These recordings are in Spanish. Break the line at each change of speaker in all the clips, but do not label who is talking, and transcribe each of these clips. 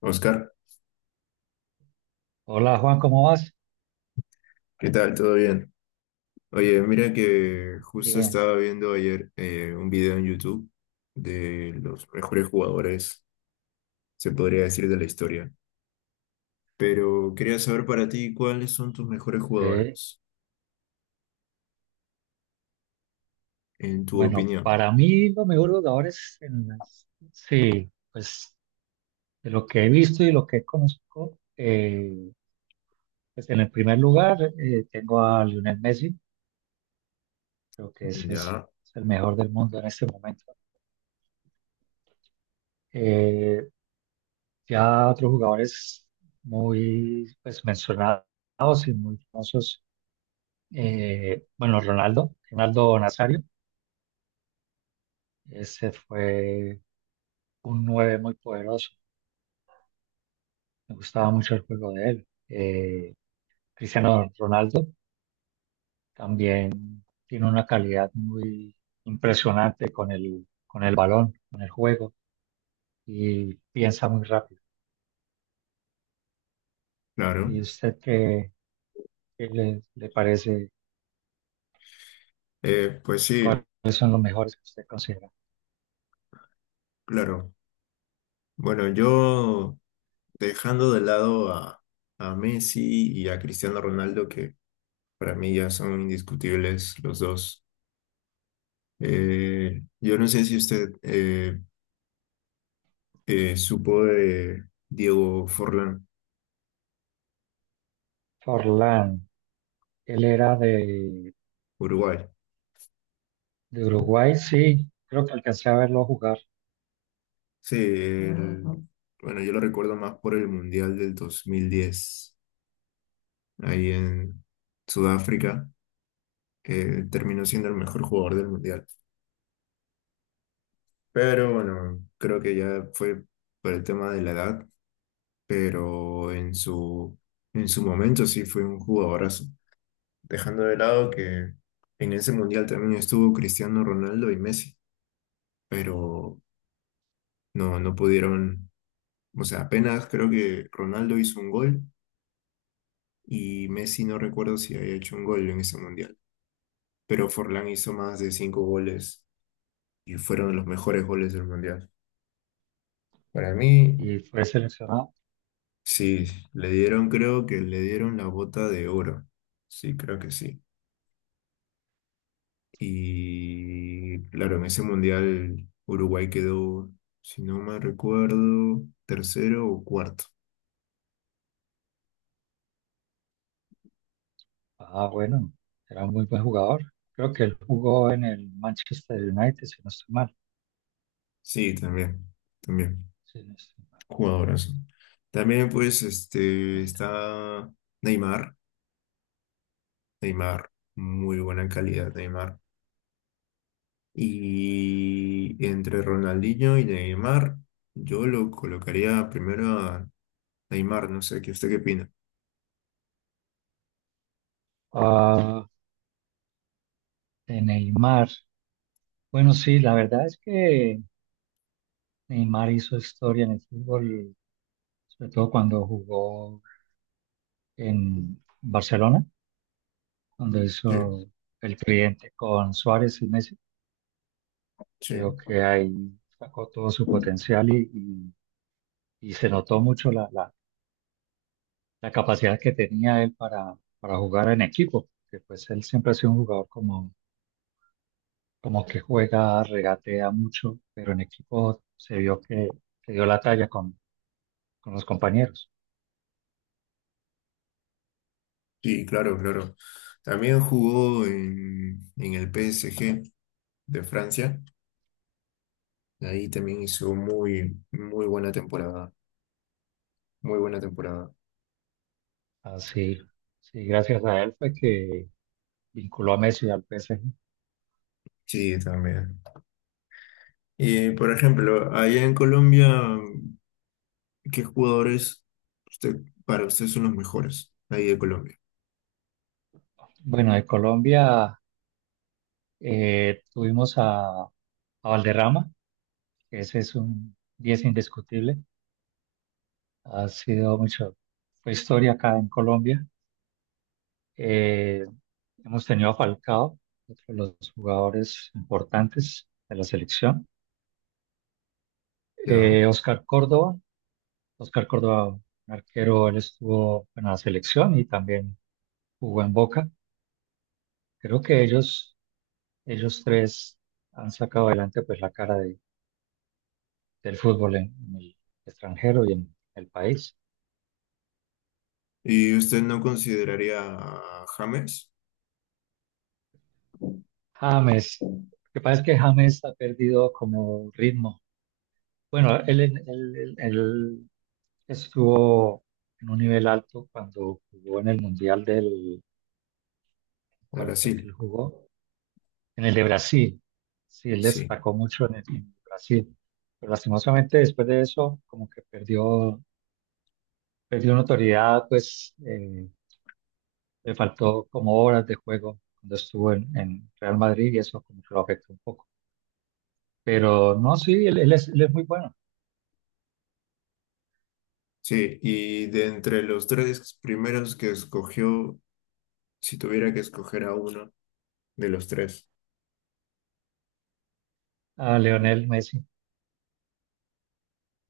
Oscar,
Hola Juan, ¿cómo vas?
¿qué tal? ¿Todo bien? Oye, mira que justo
Bien,
estaba viendo ayer un video en YouTube de los mejores jugadores, se podría decir, de la historia. Pero quería saber para ti cuáles son tus mejores
sí.
jugadores, en tu
Bueno,
opinión.
para mí los mejores jugadores, sí, pues de lo que he visto y lo que conozco, pues en el primer lugar tengo a Lionel Messi. Creo que ese es,
Ya,
es el mejor del mundo en este momento. Eh, ya otros jugadores muy, pues, mencionados y muy famosos. Bueno, Ronaldo, Ronaldo Nazario, ese fue un nueve muy poderoso. Me gustaba mucho el juego de él. Cristiano Ronaldo también tiene una calidad muy impresionante con el balón, con el juego, y piensa muy rápido.
claro.
¿Y usted qué le parece?
Pues sí,
¿Cuáles son los mejores que usted considera?
claro. Bueno, yo dejando de lado a Messi y a Cristiano Ronaldo, que para mí ya son indiscutibles los dos. Yo no sé si usted supo de Diego Forlán,
Forlán, él era de,
Uruguay.
de Uruguay, sí, creo que alcancé a verlo jugar
Sí, ujú. Bueno, yo lo recuerdo más por el Mundial del 2010, ahí en Sudáfrica, que terminó siendo el mejor jugador del Mundial. Pero bueno, creo que ya fue por el tema de la edad, pero en su momento sí fue un jugadorazo. Dejando de lado que en ese Mundial también estuvo Cristiano Ronaldo y Messi, pero no, no pudieron, o sea, apenas creo que Ronaldo hizo un gol y Messi no recuerdo si había hecho un gol en ese mundial, pero Forlán hizo más de cinco goles y fueron los mejores goles del mundial. Para mí,
y fue seleccionado.
sí, le dieron, creo que le dieron la bota de oro, sí, creo que sí. Y claro, en ese mundial Uruguay quedó, si no me recuerdo, tercero o cuarto.
Ah, bueno, era un muy buen jugador. Creo que él jugó en el Manchester United, si no estoy mal.
Sí, también, también.
Sí, no estoy mal.
Jugadorazo. También, pues, está Neymar. Neymar, muy buena calidad, Neymar. Y entre Ronaldinho y Neymar, yo lo colocaría primero a Neymar, no sé, ¿qué usted qué opina?
Ah, de Neymar. Bueno, sí, la verdad es que Neymar hizo historia en el fútbol, sobre todo cuando jugó en Barcelona, cuando
Sí,
hizo el cliente con Suárez y Messi.
sí,
Creo que ahí sacó todo su potencial y se notó mucho la capacidad que tenía él para, jugar en equipo, que pues él siempre ha sido un jugador como que juega, regatea mucho, pero en equipo se vio que dio la talla con los compañeros.
sí, claro, claro. También jugó en, el PSG de Francia. Ahí también hizo muy, muy buena temporada. Muy buena temporada.
Así, sí, sí, gracias a él fue que vinculó a Messi al PSG.
Sí, también. Y, por ejemplo, allá en Colombia, ¿qué jugadores usted, para usted son los mejores ahí de Colombia?
Bueno, de Colombia tuvimos a, Valderrama, que ese es un 10 indiscutible. Ha sido mucho, fue historia acá en Colombia. Eh, Hemos tenido a Falcao, otro de los jugadores importantes de la selección.
Ya.
Oscar Córdoba, Oscar Córdoba, un arquero, él estuvo en la selección y también jugó en Boca. Creo que ellos tres han sacado adelante pues la cara del fútbol en el extranjero y en el país.
¿Y usted no consideraría a James
James, lo que pasa es que James ha perdido como ritmo. Bueno, él estuvo en un nivel alto cuando jugó en el Mundial del.
de
¿Cuál fue que
Brasil?
él jugó? En el de Brasil, sí, él
Sí.
destacó mucho en Brasil, pero lastimosamente después de eso como que perdió notoriedad, pues, le faltó como horas de juego cuando estuvo en Real Madrid y eso como que lo afectó un poco. Pero no, sí, él es muy bueno.
Sí, y de entre los tres primeros que escogió, si tuviera que escoger a uno de los tres,
A Leonel Messi,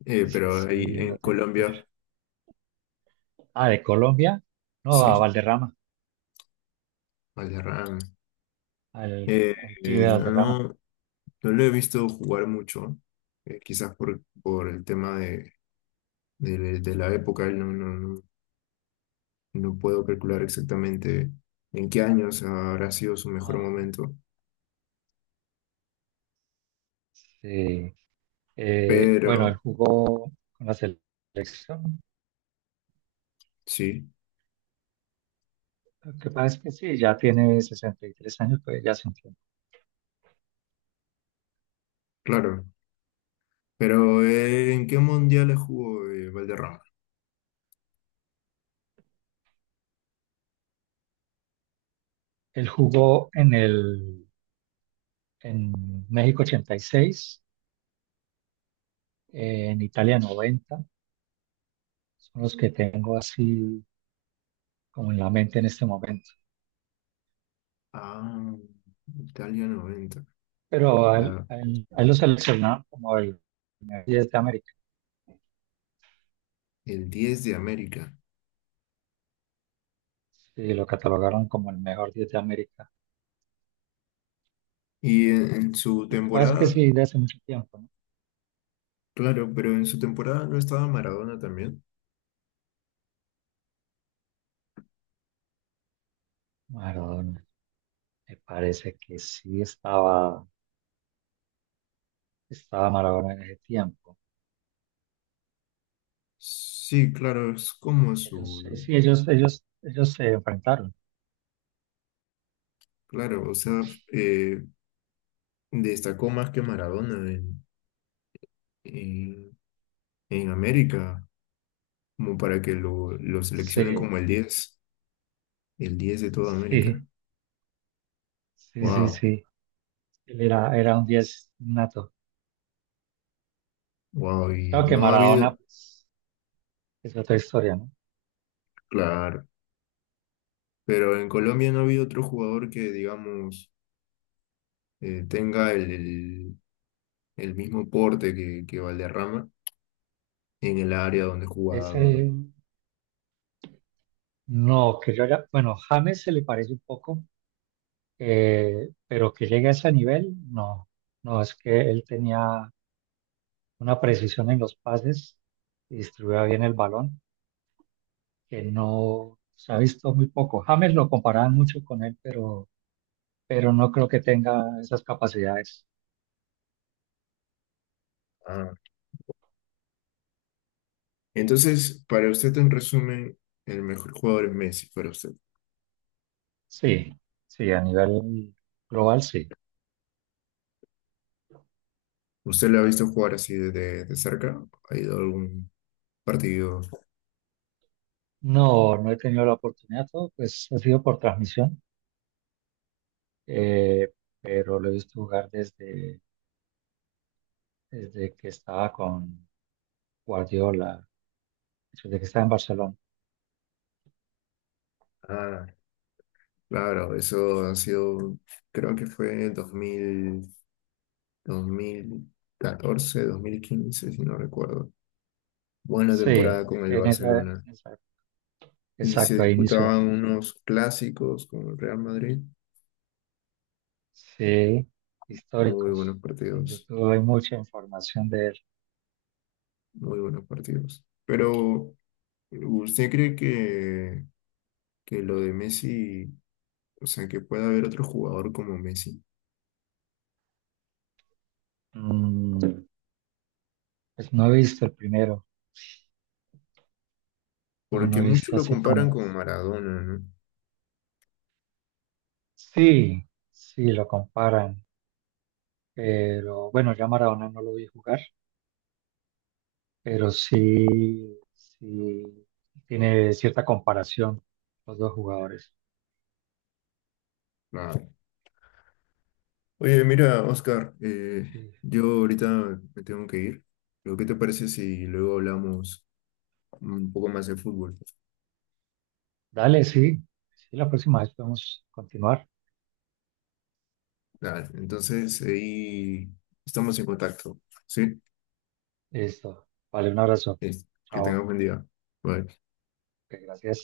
eso
pero
sí
ahí en
lo tengo claro.
Colombia,
Ah, de Colombia, no, a
sí,
Valderrama,
Valderrama.
al,
Eh,
al pibe
no,
Valderrama.
no lo he visto jugar mucho, quizás por, el tema de de la época, no, no, no, no puedo calcular exactamente en qué años habrá sido su mejor
Ah,
momento,
sí. Bueno, él
pero
jugó con la selección.
sí,
Lo que pasa es que sí, ya tiene 63 años, pues ya se entiende.
claro. Pero ¿en qué mundiales jugó Valderrama?
Él jugó en México 86, en Italia 90. Son los que tengo así como en la mente en este momento.
Ah, Italia 90.
Pero a él,
la-
a él- a él lo seleccionaron como el mejor 10 de América
el 10 de América.
y lo catalogaron como el mejor 10 de América.
Y en, su
Lo que pasa es que
temporada,
sí, de hace mucho tiempo, ¿no?
claro, pero en su temporada no estaba Maradona también.
Maradona, me parece que sí estaba, Maradona en ese tiempo.
Sí, claro, es como
Sí, ellos se enfrentaron.
claro, o sea, eh, destacó más que Maradona en, en, América, como para que lo seleccionen
Sí,
como el diez de toda América.
sí, sí, sí,
Wow,
sí. Él era un 10 nato.
wow, y
Claro que
no ha
Maradona,
habido,
pues, es otra historia, ¿no?
claro, pero en Colombia no ha habido otro jugador que, digamos, tenga el mismo porte que Valderrama en el área donde
Ese,
jugaba.
no, bueno, James se le parece un poco, pero que llegue a ese nivel, no. No, es que él tenía una precisión en los pases y distribuía bien el balón, que no se ha visto muy poco. James lo comparaban mucho con él, pero no creo que tenga esas capacidades.
Ah, entonces, para usted, en resumen, el mejor jugador es Messi, para usted.
Sí, sí, a nivel global sí.
¿Usted lo ha visto jugar así de cerca? ¿Ha ido a algún partido?
No, no he tenido la oportunidad, todo pues ha sido por transmisión. eh, pero lo he visto jugar desde, que estaba con Guardiola, desde que estaba en Barcelona.
Ah, claro, eso ha sido, creo que fue dos mil catorce, 2015, si no recuerdo. Buena
Sí,
temporada con el
en esa, en
Barcelona.
esa-
Y se
exacto, ahí inició
disputaban
prácticamente.
unos clásicos con el Real Madrid.
Sí,
Muy buenos
históricos. En
partidos,
YouTube hay mucha información de él.
muy buenos partidos. Pero, ¿usted cree que, lo de Messi, o sea, que pueda haber otro jugador como Messi?
Mm, pues no he visto el primero, no, no
Porque
he
muchos
visto
lo
así
comparan
como
con
es.
Maradona, ¿no?
Sí, sí, lo comparan. Pero bueno, ya Maradona no lo vi jugar, pero sí, sí tiene cierta comparación los dos jugadores.
Ah, oye, mira, Oscar,
Sí.
yo ahorita me tengo que ir. Pero ¿qué te parece si luego hablamos un poco más de fútbol?
Dale, sí, sí, la próxima vez podemos continuar.
Nada, entonces ahí estamos en contacto, ¿sí?
Listo. Vale, un abrazo.
Es- Que tengas
Chao.
buen día. Bye.
Ok, gracias.